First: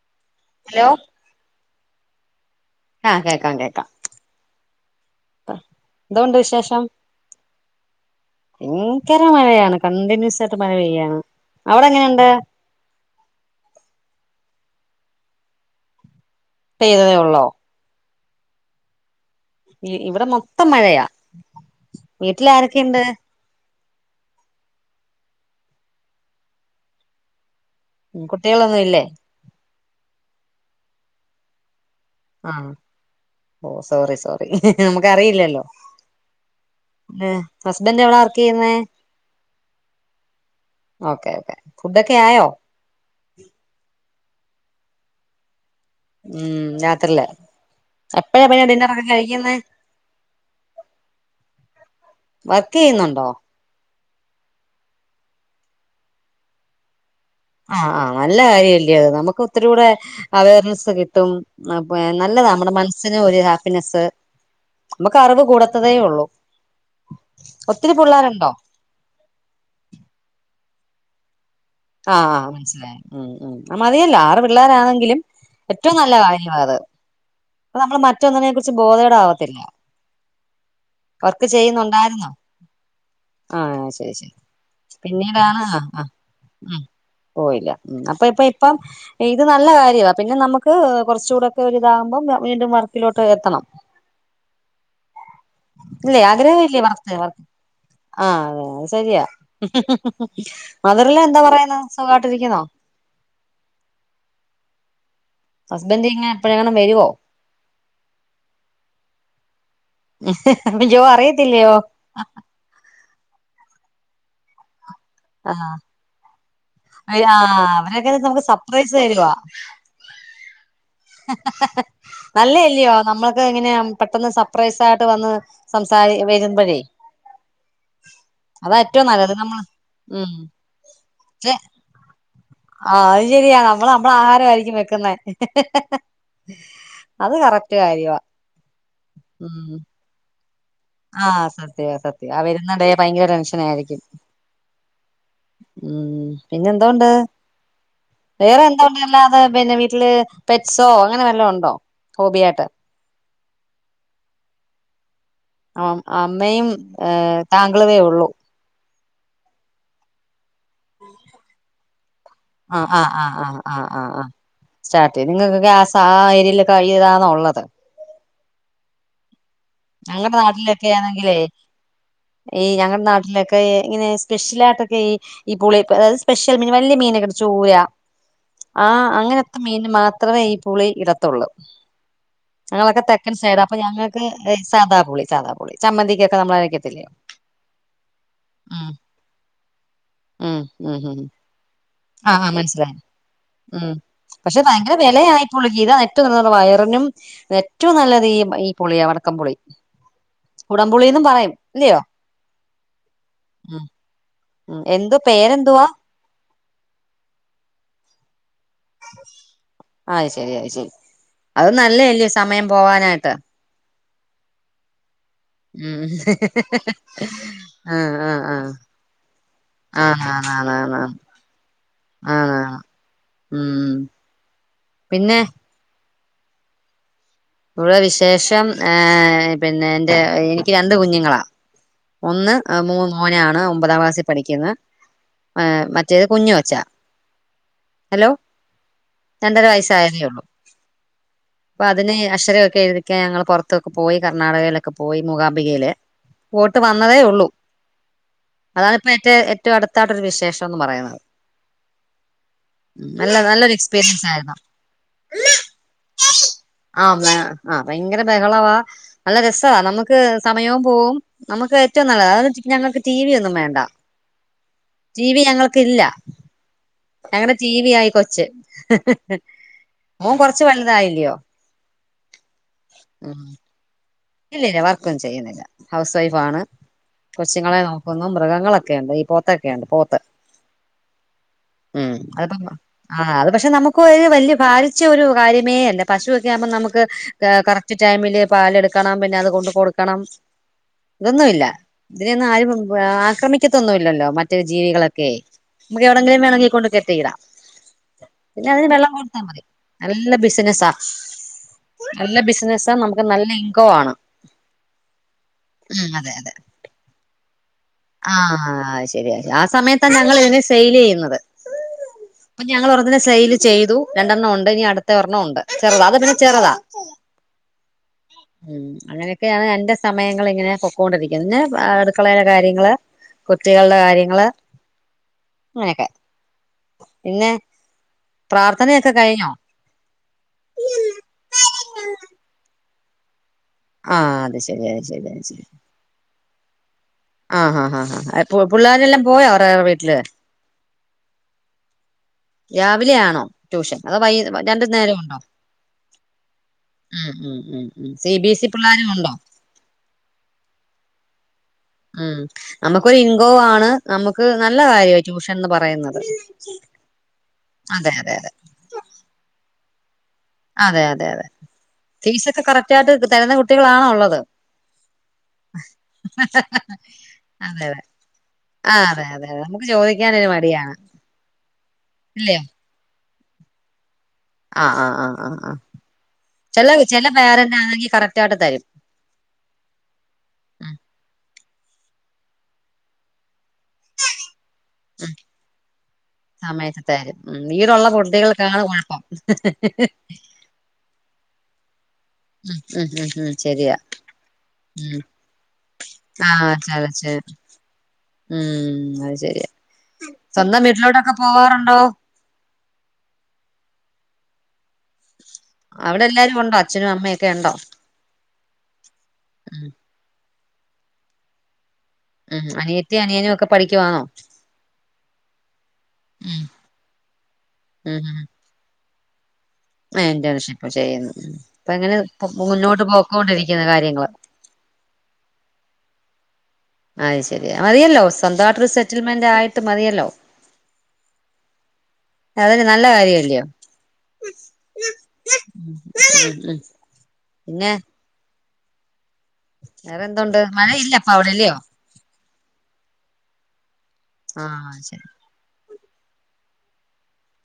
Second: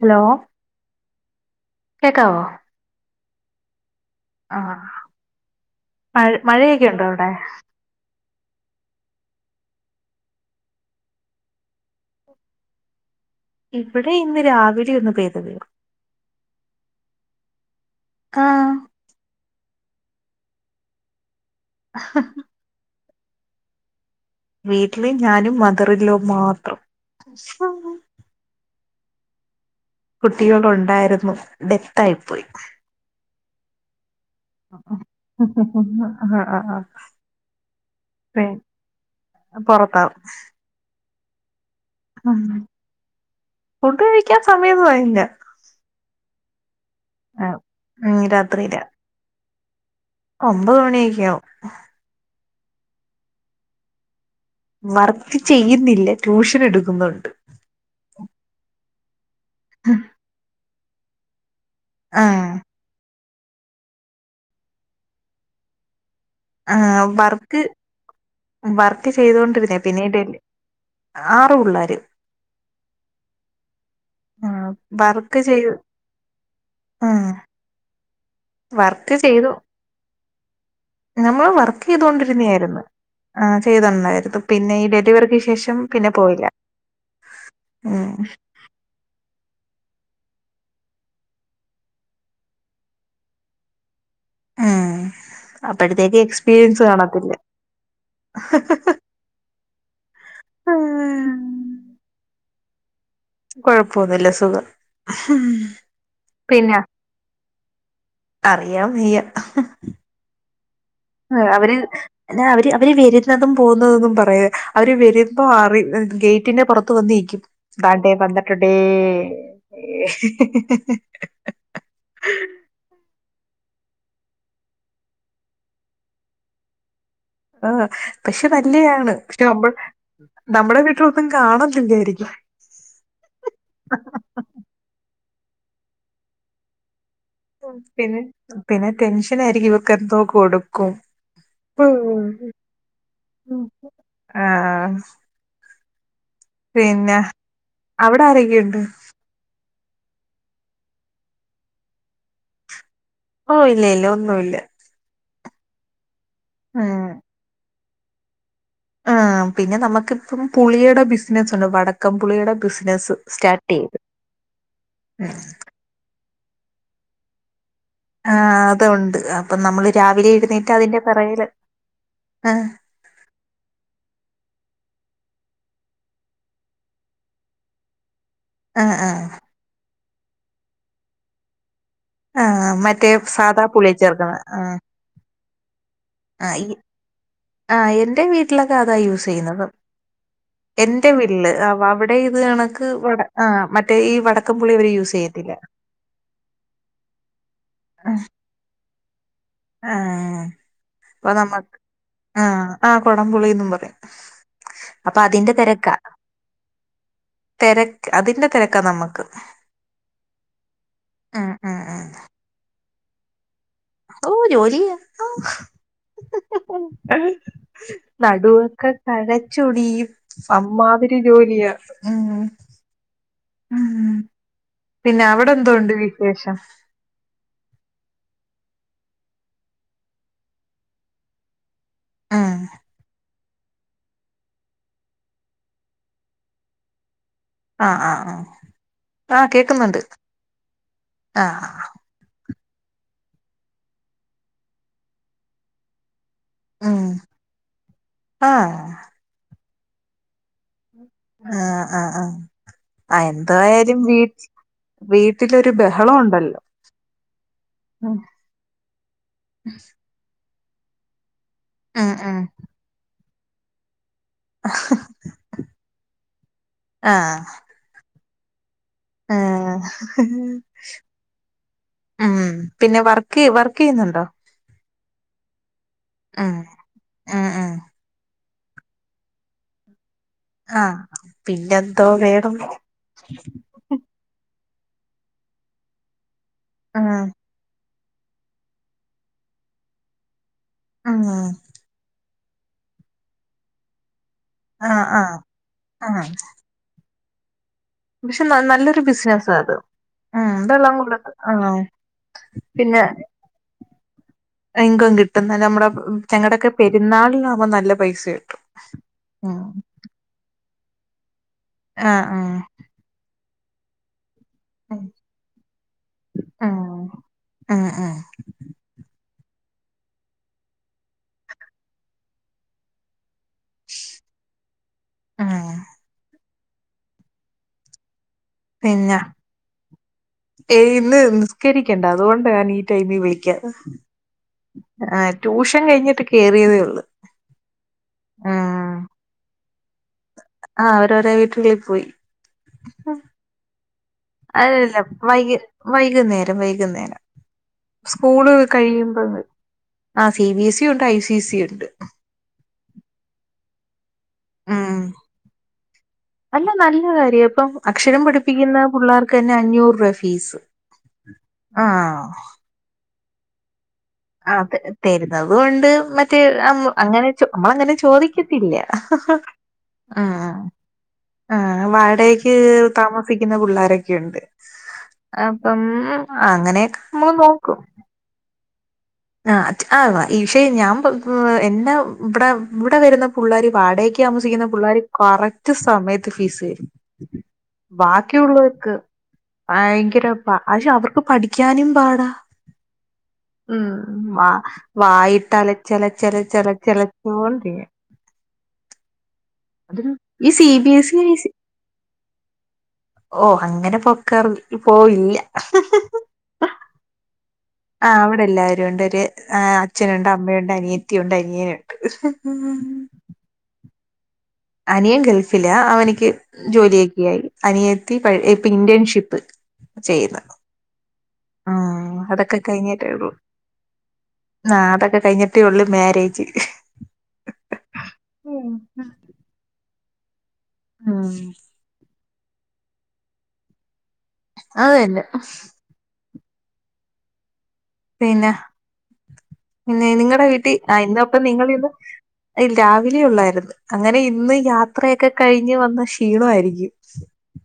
Hello hello കേക്കാവോ ആഹ് കേക്കാം കേക്കാം എന്തോണ്ട് ആഹ് മഴ വിശേഷം ഭയങ്കര മഴയാണ് കണ്ടിന്യൂസ് ആയിട്ട് മഴ പെയ്യാണ് അവിടെ എങ്ങനെയുണ്ട് ഇവിടെ ഇന്ന് രാവിലെ ഒന്ന് പെയ്തതെള്ളു പെയ്തതേ ഉള്ളോ ആഹ് ഇവിടെ മൊത്തം മഴയാ. വീട്ടിൽ ആരൊക്കെയുണ്ട് വീട്ടില് ഞാനും മദറ്ല്ലോ മാത്രം കുട്ടികളൊന്നും ഇല്ലേ കുട്ടികൾ ഉണ്ടായിരുന്നു ഡെത്ത് ആയിപ്പോയി ആഹ് സോറി സോറി നമുക്കറിയില്ലല്ലോ ആ ആ ആ ഹസ്ബന്റ് എവിട വർക്ക് ചെയ്യുന്നേ പുറത്താവും ഓക്കേ ഓക്കേ ഉം ഉം ഫുഡ് കഴിക്കാൻ സമയൊന്നും ആയില്ല ഉം രാത്രിലാ ഉം എപ്പഴാ പിന്നെ രാത്രിയില ഡിന്നറൊക്കെ കഴിക്കുന്നെ ഒമ്പത് മണിയൊക്കെയാവും വർക്ക് ചെയ്യുന്നുണ്ടോ വർക്ക് ചെയ്യുന്നില്ല ട്യൂഷൻ എടുക്കുന്നൊണ്ട് ആഹ് ആഹ് നല്ല കാര്യല്ലേ അത് നമുക്ക് ഒത്തിരി കൂടെ അവർനെസ്സ് കിട്ടും നല്ലതാണ് ആഹ് നമ്മുടെ മനസ്സിന് ഒരു ഹാപ്പിനെസ്സ് നമ്മുക്ക് അറിവ് കൂടാത്തതേ ഉള്ളൂ ആഹ് വർക്ക് ഒത്തിരി പിള്ളേരുണ്ടോ വർക് ക്ക് ചെയ്തോണ്ടിരുന്നയ പിന്നീട് ആറ് പുള്ളാര് ആഹ് ആഹ് മനസ്സിലായി ഉം ഉം മതിയല്ലൊ ആറ് ആ പിള്ളാരാണെങ്കിലും ഏറ്റവും നല്ല കാര്യവാ അത് ആഹ് അപ്പ നമ്മള് മറ്റൊന്നിനെ കുറിച്ചും ബോധേടാവത്തില്ല വർക്ക് നമ്മള് ചെയ്യുന്നുണ്ടായിരുന്നോ ചെയ്തൊണ്ടിരുന്നായിരുന്നു ആ ആഹ് ശരി ശരി ചെയ്തുണ്ടായിരുന്നു പിന്നെ ഈ ഡെലിവറിക്ക് പിന്നീടാണ് ശേഷം അഹ് ആഹ് പിന്നെ പോയില്ല ഉം പോയില്ല ഉം അപ്പൊ ഇപ്പൊ അപ്പം ഇത് നല്ല കാര്യവ പിന്നെ നമുക്ക് കുറച്ചുകൂടൊക്കെ ഒരിതാകുമ്പം വീണ്ടും വർക്കിലോട്ട് എത്തണം ഉം അപ്പഴത്തേക്ക് ഇല്ലേ ആഗ്രഹം ഇല്ലേ എക്സ്പീരിയൻസ് വർക്ക് കാണത്തില്ല വർക്ക് ആഹ് അത് ശരിയാ മതർല്ലൊ എന്ത പറയുന്നു സുകാട്ടിരിക്കുന്നോ? കുഴപ്പൊന്നുല്ല സുഖം. ഹസ്ബൻഡ് ഇങ്ങന എപ്പഴങ്ങാനും വരോ? അറിയാൻ വയ്യ. ജ അറിയത്തില്ലയോ. ന്ന അവര് അവര് വരുന്നതും പോകുന്നതൊന്നും പറയാ അവര് വരുന്ന ഇപ്പ ആഹ് അറി ഗേറ്റിന്റെ പുറത്ത് വന്നിക്കും. ആഹ് അവരൊക്കെ ഇതാണ്ടേ നമുക്ക് വന്നട്ടുണ്ടേ. സർപ്രൈസ് തരുവാ ഏ ഇല്ലോ നമ്മളക്ക ഇങ്ങനെ പെട്ടെന്ന് സർപ്രൈസ ആയിട്ട് വന്ന് സംസാരി വരിമ്പോഴേ ആ പക്ഷെ നല്ലയാണ്. നല്ലത് പക്ഷെ നമ്മള് നമ്മ ഉം നമ്മടെ വീട്ടിലൊന്നും കാണത്തില്ലായിരിക്കും. ആ അത് ശരിയാ നമ്മൾ നമ്മള ആഹാര ആയിരിക്കും വെക്കുന്നേ. പിന്നെ പിന്നെ ടെൻഷൻ ആയിരിക്കും, ഇവക്ക എന്തോ കൊടുക്കും. ആഹ സത്യ സത്യ ആ വരുന്ന ടെ ഭയങ്കര ടെൻഷന ആയിരിക്കും. ആഹ് പിന്നെ എന്തോണ്ട്, അവിടെ വേറെ ആരൊക്കെയുണ്ട് എന്തണ്ട് അല്ലാതെ പിന്നെ വീട്ടില് പെറ്റ്സോ അങ്ങന വല്ല ഉണ്ടോ, ഹോബി ആയിട്ട്. ഓ ഇല്ലേ ല്ല ഒന്നുല്ല. ആ അമ്മയും ഉം താങ്കളവേ ഉള്ളൂ. ആ പിന്നെ നമുക്ക് ഇപ്പം പുളിയുടെ ബിസിനസ്സ് ഉണ്ട്. വടക്കം പുളിയുടെ ബിസിനസ്സ് സ്റ്റാർട്ട് ചെയ്ത്. സ്റ്റാട്ട് [unintelligible] ആ എരില് [unintelligible] യതാണ് ഒള്ളത്. ആ അത ഉണ്ട്. അപ്പൊ നമ്മള് ഞങ്ങളടെ രാവിലെ എഴുന്നേറ്റ് നാട്ടിലൊക്കെ അതിന്റെ ആണെങ്കിലേ, പിറകില് ഈ ആഹ് ഞങ്ങളടെ നാട്ടിലൊക്കെ ക്കെ ഇങ്ങനെ സ്പെഷ്യലാട്ടൊക്കെ ഈ ഈ പുളി അത് സ്പെഷ്യൽ മീന് വല്യ മീന് ചൂര ആ ആഹ് ആഹ് അങ്ങനത്തെ മീന് മാത്രമേ ഈ പുളി ഇടത്തുള്ളൂ. ആഹ് ഞങ്ങളൊക്കെ മറ്റേ തെക്കൻ സൈഡ. സാദാ അപ്പൊ പുളിയെ ഞങ്ങൾക്ക് ചേർക്കുന്ന ആഹ് സാദാപുളി, സാദാപുളി ചമ്മന്തിക്കക്കെ ആ ആ എന്റെ വീട്ടിലൊക്കെ ഉം അതാ യൂസ് ചെയ്യുന്നത്. ഉം ഉം എന്റെ ഉം വീട്ടില് വ അവിടെയും, ആ മനസ്സിലായി മം പക്ഷെ വടക്കംപുളി അവര് ഭയങ്കര യൂസ് വിലയാ ചെയ്യത്തില്ല. പുളിക് [unintelligible] വയറിനും, ഏറ്റോം നല്ലത് ഈ ഈ പുളിയ വടക്കംപുളി. ആ കുടംപുളിയന്നും പറയും ഇല്ലയോ? ആഹ ആ കൊടംപുളിന്നും ഉം പറയും. ഉം അപ്പൊ എന്തോ അതിന്റെ പേരെന്തുവാ തിരക്കാ. തെരക്ക് അതിന്റെ തെരക്കാ നമുക്ക്. അയ് ശരി അയ്‌ ശരി. അത് ഉം ഉം നല്ലലേ സമയം പോവാനായിട്ട്. ഓ ജോലി ഉം പ്പോ ആഹ് ആഹ് ആഹ് നടുവൊക്കെ കഴചൊടിയും ആഹ് ആഹ് ആഹ് ആഹ് അമ്മാതിരി ജോലിയാ. മം ആഹ് ആഹ് ഉം പിന്ന പിന്നെ അവിടെ എന്തോ ഉണ്ട് വിശേഷം? ഇവ വിശേഷം ഏ പിന്നെ എന്റെ എനിക്ക് രണ്ട് കുഞ്ഞുങ്ങളാ. ഉം ഒന്ന് മൂ മോന ആണ് ഒമ്പതാം ക്ലാസ്സിൽ പഠിക്കുന്ന്‌. മറ്റേത് കുഞ്ഞുകൊച്ച. ആ ആ ആ ആ രണ്ടര കേൾക്കുന്നുണ്ട് ആ. ന്നേ അക്ഷരമൊക്കെ എഴുതിക്കാ ഞങ്ങൾ പുറത്തൊക്കെ പോയി. കർണാടകയിലൊക്ക പോയി, മുകാബികയില്. പോട്ട് ഉം വന്നതേ ഉള്ളൂ. ആഹ് അതാണ് ഇപ്പ ഏറ്റേ ഏറ്റവും അടുത്തായിട്ടൊരു വിശേഷം എന്ന് പറയുന്നത്. ആ ആഹ ആഹ നല്ല എന്തോ നല്ലൊരു ആയാലും എക്സ്പീരിയൻസ് വീട്ട് ആയിരുന്നു വീട്ടിലൊ ര് ബഹളം ഉണ്ടല്ലോ. ആ വ ആ ഉം ഭയങ്കര ബഹളവാ. നല്ല രസവാ നമുക്ക് സമയവും പോവും, നമുക്ക് ഏറ്റവും നല്ലത് ഉം അത. ഞങ്ങൾക്ക് ടി വി ഒന്നും വേണ്ട. ടി വി ഞങ്ങൾക്കില്ല. ആഹ് ഞങ്ങളടെ ടി വിയാ ഈ കൊച്ച്. ആഹ് മോൻ കൊറച്ച് വലുതായില്ലയോ. ഉം പിന്നെ ഉം വർക്ക് വർക്ക് ചെയ്യുന്നുണ്ടോ ഇല്ലില്ല വർക്കൊന്നും ചെയ്യുന്നില്ല ഹൗസ് വൈഫ് ഉം ആണ് ഉം ഉം കൊച്ചുങ്ങളെ നോക്കി ഒന്നും മൃഗങ്ങളൊക്കെ ഉണ്ട് ഈ പോത്തൊക്കെയുണ്ട് പോത്ത് ആഹ് പിന്നെന്തോ വേണം ഉംഅപ്പോ അത് പക്ഷെ നമുക്ക് വലിയ ബാരിച്ച ഒരു കാര്യമേ അല്ല പശുവൊക്കെ ആകുമ്പോ നമുക്ക് ഉം കറക്റ്റ് ടൈമിൽ പാലെടുക്കെ കറക്കണം പിന്നെ അത് കൊണ്ട് കൊടുക്കണം ഉം ഇതൊന്നുമില്ല ഇതിനൊന്നും ആരും ആക്രമിക്കത്തൊന്നുമില്ലല്ലോ മറ്റ മറ്റ് ആഹ് ജീവികളൊക്കെ ആഹ് നമുക്ക് ആഹ് എവിടെങ്കിലും വേണെങ്കിൽ കൊണ്ട് കെട്ടി യിടാം പക്ഷെ പിന്നെ അതിന് നല്ലൊരു വെള്ളം കൊടുത്താ ബിസിനസാ മതി അത് നല്ല ഉം ബിസിനസാ വെള്ളം കൊടുത്ത് ആഹ് നല്ല ബിസിനസ്സ നമുക്ക് നല്ല ഇൻകം ആണ് എങ്കും കിട്ടുന്ന നമ്മുടെ ഉം ഞങ്ങളുടെക്കെ പെരുന്നാളിലാവകുമ നല്ല പൈസ കിട്ടും ആഹ ശരിയാ ആ ഉം സമയത്താ ഞങ്ങ ഇതിനെ സെയിൽ ചെയ്യുന്നത് ആഹ ആഹ അപ്പൊ ഞങ്ങൾ ഒരണ്ണത്തിനെ സെയിൽ ചെയ്തു രണ്ടെണ്ണം ഉണ്ട് ഇനി ആഹ് അടുത്ത ഒരെണ്ണം ഉണ്ട് ചെറുതാ അത പിന്നെ ചെറുതാ ഉം ഉം ഉം ഉം അങ്ങനൊക്കെയാണ് എന്റെ സമയങ്ങൾ ഇങ്ങനെ പൊക്കൊണ്ടിരിക്കുന്നത് പിന്ന അടുക്കളയിലെ കാര്യങ്ങള് കുട്ടികളുടെ കാര്യങ്ങള് ഉം അങ്ങനെയൊക്കെ പിന്നെ പ്രാർത്ഥനയൊക്കെ പിന്നെ കഴിഞ്ഞോ ഏയ് ഇന്ന് നിസ്കരിക്കേണ്ട അതുകൊണ്ടാണി ഈ ടൈമിൽ വിളിക്ക ആഹ് അത്ശെരി അശെരിയാ അത് ശെരിയാ കഴിഞ്ഞിട്ട് കേറിയതേ ഉള്ളു. ആഹ് ആഹ് പിള്ളോരെല്ലാം പോയാ അവറേറെ വീട്ടിൽ ആഹ് അവരോരേ വീട്ടുകളിൽ പോയി. രാവിലെ ആണോ? ട്യൂഷൻ അതോ വൈ രണ്ടു അല്ല നേരം ഉണ്ടോ വൈക വൈകുന്നേരം വൈകുന്നേരം ഉം ഉം ഉം ഉം C B school S E പിള്ളേരും ഉണ്ടോ കഴിയുമ്പോൾ, ആ സി ബി എസ് സി ഉണ്ട് ഐ സി സി യും ഉണ്ട്. ഉം, നമുക്കൊരു ഇൻകം ആണ്, നമുക്ക് നല്ല ഉം കാര്യമാ ട്യൂഷൻ എന്ന് പറയുന്നത്. നല്ല കാര്യം ഇപ്പം അതെ അക്ഷരം അതെ അതെ പഠിപ്പിക്കുന്ന പിള്ളേർക്ക് തന്നെ അഞ്ഞൂറ് രൂപ ഫീസ്. അതെ അതെ അതെ ആ ഫീസ് ഒക്കെ കറക്റ്റ് ആയിട്ട് തരുന്ന കുട്ടികളാണോ ഉള്ളത് ആഹ് തരുന്നതുണ്ട് മറ്റേ അങ്ങനെ അതെ നമ്മളങ്ങനെ അതെ ചോദിക്ക ത്തില്ല. ആഹ് അതെ അതെ നമുക്ക് ചോദിക്കാനൊരു ആഹ് മടിയാണ് ആഹ് വാടകക്ക് ഇല്ലയോ താമസിക്കുന്ന പിള്ളോരൊക്കെ ഉണ്ട്. ആഹ് ആഹ് ആഹ് ആഹ് ആഹ് അപ്പം അങ്ങനെയൊക്കെ നമ്മള് നോക്കും. കറക്റ്റായിട്ട് തരും. ആഹ് ആഹ് ഈഷയ ഉം ഞാൻ എന്നെ ഇവിടെ ഇവിടെ വരുന്ന പിള്ളേർ വാടകക്ക് താമസിക്കുന്ന പിള്ളേർ കറക്റ്റ് സമയത്ത് ഫീസ് തരും. സമയത്ത് തരും ഉം വീടുള്ള കുട്ടികൾക്കാണ് കൊഴപ്പം. പക്ഷേ അവർക്ക് പഠിക്കാനും പാടാ. ഉം ഉം ഉം ഉം ശരിയാ. വ ഉം വായിട്ട് അലച്ചലച്ചലച്ച ആഹ് ചെല ചെ ചലച്ചലച്ചോണ്ടിരിക്കാ. ഉം അത് ശരിയാ അതൊരു ഈ സി സ്വന്തം ബി എസ് വീട്ടിലോട്ടൊക്കെ ഇ പോവാറുണ്ടോ ഓഹ് അങ്ങനെ പൊക്കാറു പോയി. അവിടെ എല്ലാരും ഉണ്ടോ? അച്ഛനും അമ്മയൊക്കെ ഉണ്ടോ? ആഹ് അവിടെ എല്ലാരുണ്ട് ഉം അച്ഛനുണ്ട് അമ്മയുണ്ട് അനിയത്തിയുണ്ട് അനിയനുണ്ട്. ഉം അനിയത്തിം അനിയനും ഒക്കെ പഠിക്കുവാണോ? അനിയൻ ഗൾഫിലാ അവന്ക്ക് ഉം ജോലിയൊക്കെയായി അനിയത്തി ഉം ഉം ഇപ്പോ ഇന്റേൺഷിപ്പ്. ആഹ്, ചെയ്യുന്നു എന്റേൺഷിപ്പ് ചെയ്യുന്നു. ഇപ്പോ എങ്ങനെ ആഹ് അതൊക്കെ മുന്നോട്ട് കഴിഞ്ഞിട്ടേ ഉള്ളൂ പോക്കോണ്ടിരിക്കുന്ന കാര്യങ്ങള് ആഹ് അതൊക്കെ കഴിഞ്ഞിട്ടേ ഉള്ളൂ മാരേജ്. അത് ശെരിയ മതിയല്ലോ ഉം സ്വന്തായിട്ടൊരു സെറ്റിൽമെന്റ് ആയിട്ട് മതിയല്ലോ. ആഹ് അതൊരു നല്ല കാര്യംല്ലയോ. അത് തന്നെ. പിന്നെ പിന്നെ പിന്നെ നിങ്ങളടെ വേറെന്തുണ്ട് വീട്ടിൽ മഴയില്ല അപ്പൊ അയിന്റൊപ്പം അവിടെല്ലയോ നിങ്ങളിന്ന് അഹ് രാവിലെള്ളായിരുന്നു, അങ്ങനെ ഇന്ന് ആഹ് ശരി യാത്രയൊക്കെ കഴിഞ്ഞ് വന്ന ക്ഷീണയിരിക്കും.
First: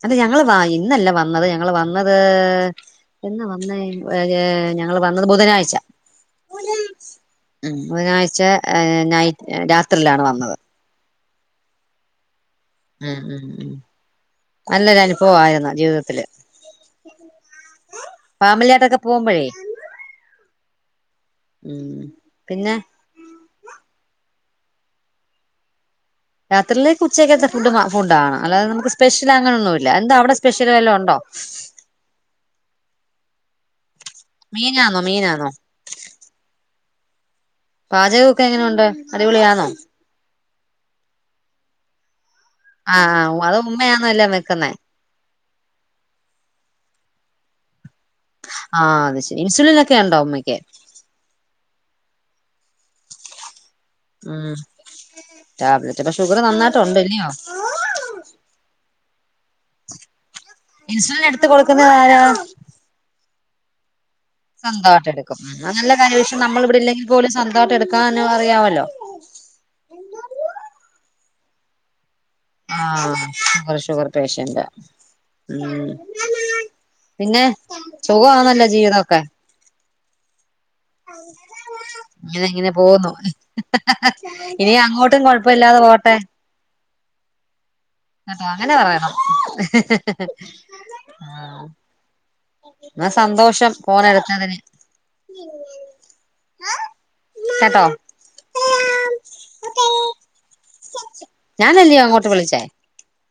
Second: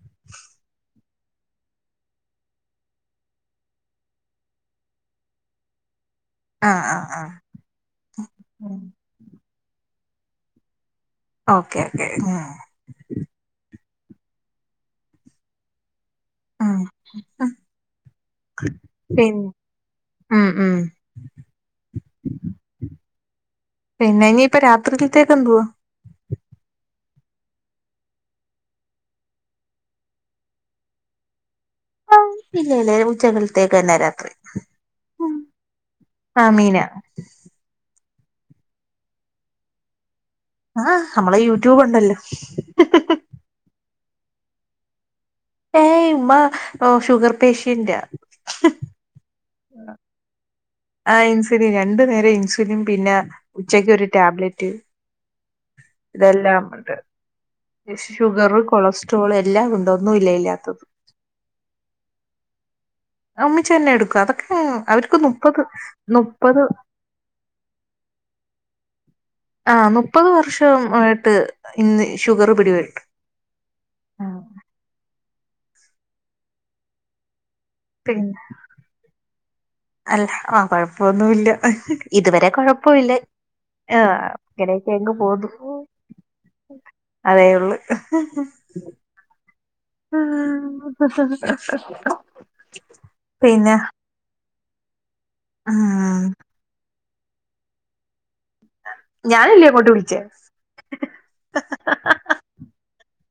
അത് ഞങ്ങള് വാങ്ങി ഇന്നല്ല വന്നത് ഞങ്ങള് വന്നത്. എന്നാ വന്നേ? ഏ ഞങ്ങള് വന്നത് ബുധനാഴ്ച്ച ആഹ് ആഹ് ആഹ് ഉം ബുധനാഴ്ച നൈറ്റ് രാത്രിയിലാണ് വന്നത്. ഓക്കേ ഓക്കേ ആഹ് ഉം ഉം നല്ലൊരു അനുഭവായിരുന്നു ജീവിതത്തില് ആ ഫാമിലിയായിട്ടൊക്കെ പിന്നെ പോകുമ്പോഴേ ഉ ഉ ഉം പിന്നെ പിന്നെ ഇനിയിപ്പൊ രാത്രികത്തേക്ക് എന്തുവാ. രാത്രിയിൽ ഉച്ചയ്ക്കത്ത ഫുഡ് ഫുഡാണ് അല്ലാതെ നമുക്ക് സ്പെഷ്യൽ അങ്ങനൊന്നുല്ല എന്താ അവിടെ സ്പെഷ്യൽ വല്ലോ ഉണ്ടോ? ഇല്ല ഇല്ല ഉച്ചകൽതേക്കന്നെരാ മീനാണോ മീനാണോ. ആ മീന പാചകമക്കെ എങ്ങനെുണ്ട്ോ അടിപൊളിയാന്നോ ആഹ് നമ്മളെ യൂട്യൂബ് ഉണ്ടല്ലോ ആഹ അത് ഉമ്മയാന്ന്എല്ലാം വെക്കുന്നേ ഏയ് ഉമ്മ ഷുഗർ പേഷ്യന്റ് ആഹ് അത് ശരി ഇൻസുലിൻ ഒക്കെ ഉണ്ടോ ഉമ്മയ്ക്ക് ആ ഇൻസുലിൻ രണ്ടു നേരം ഇൻസുലിൻ പിന്നെ ചെക്ബ ഉം ടാബ്ലറ്റ്അപ്പൊ ഷുഗർ ഇതെല്ലാം നന്നായിട്ട് ഉണ്ട് ഉണ്ട്അല്ലയോ ഷുഗർ കൊളസ്ട്രോൾ എല്ലാം ഉണ്ട് ഒന്നും ഇഇല്ലാത്തത് ഇൻസുലിൻ എടുത്ത് കൊടുക്കുന്നത് ആാരാ ഉമ്മച്ചി തന്നെ എടുക്കും അതൊക്കെ സ്വന്തമായിട്ട് അവർക്ക് എടുക്കും മുപ്പത് അത് നല്ല കാര്വക മുപ്പത് നമ്മൾ ഇവിടെ ഇല്ലെങ്കിൽ പോലും സ്വന്തമായിട്ട് എടുക്കാനറിയാലോ അറിയാമല്ലോ ആ മുപ്പത് വർഷ ആയിട്ട് ഇന്ന് ഷുഗർ പിടിപെട്ടു ആ ശുവർ ശുവർ പേഷ്യന്റ ഉം പിന്നെ പിന്നെ സുഖമാണന്നല്ലോ ജീവിതമൊക്കെ അല്ല ആഹ കൊയപ്പമൊന്നില്ല ഇങ്ങനെ ഇതുവരെ ഇങ്ങനെ പോകുന്നു കൊഴപ്പമില്ല ആ ഇനി അങ്ങനെയൊക്കെഅങ് അങ്ങോട്ടും പോന്നു കൊഴപ്പമില്ലാതെ പോട്ടെ അതേ ഉള്ളു കേട്ടോ അങ്ങനെ പറയണം ആ എന്നാ സന്തോഷം ഫോണ് എടുത്തതിന് ആഹ കേട്ടോ ഞാനല്ലേ അങ്ങോട്ട് വിളിച്ചേ ഞാനല്ലേ അങ്ങോട്ട് വിളിച്ചേ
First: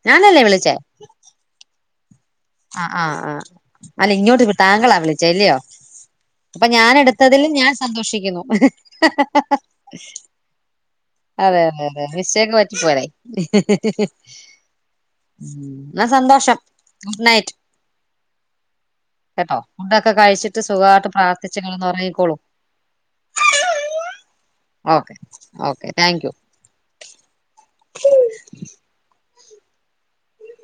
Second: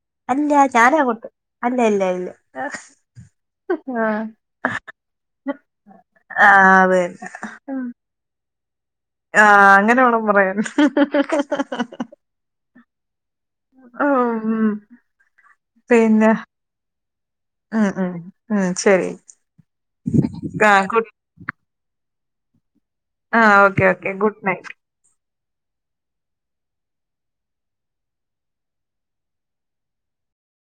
ഞാനല്ലേ അല്ല വിളിച്ചേ ഞാനാ അങ്ങോട്ട് അല്ല അല്ലേ അല്ലേ ആ് ആ് ആ് അല്ല ഇങ്ങോട്ട് താങ്കളാ വിളിച്ച അല്ലയോ അപ്പൊ ആഹ് ഞാൻ അത് തന്നെ എടുത്തതിലും ഞാൻ സന്തോഷിക്കുന്നു ഹം അതെ ഹം അതെ അതെ മിസ്റ്റേക്ക് പറ്റി പോയി ഉം ഇന്നാസന്തോഷം ഗുഡ് നൈറ്റ് അങ്ങനെ തന്നെ ആഹ് ശെരി. കേട്ടോ ഫുഡോക്കെ കഴിച്ചിട്ട് സുഖാട്ട് പ്രാർത്ഥിച്ച് കിടന്ന് ഉറങ്ങിക്കോളൂ. ആഹ okay okay good night. Okay okay thank you.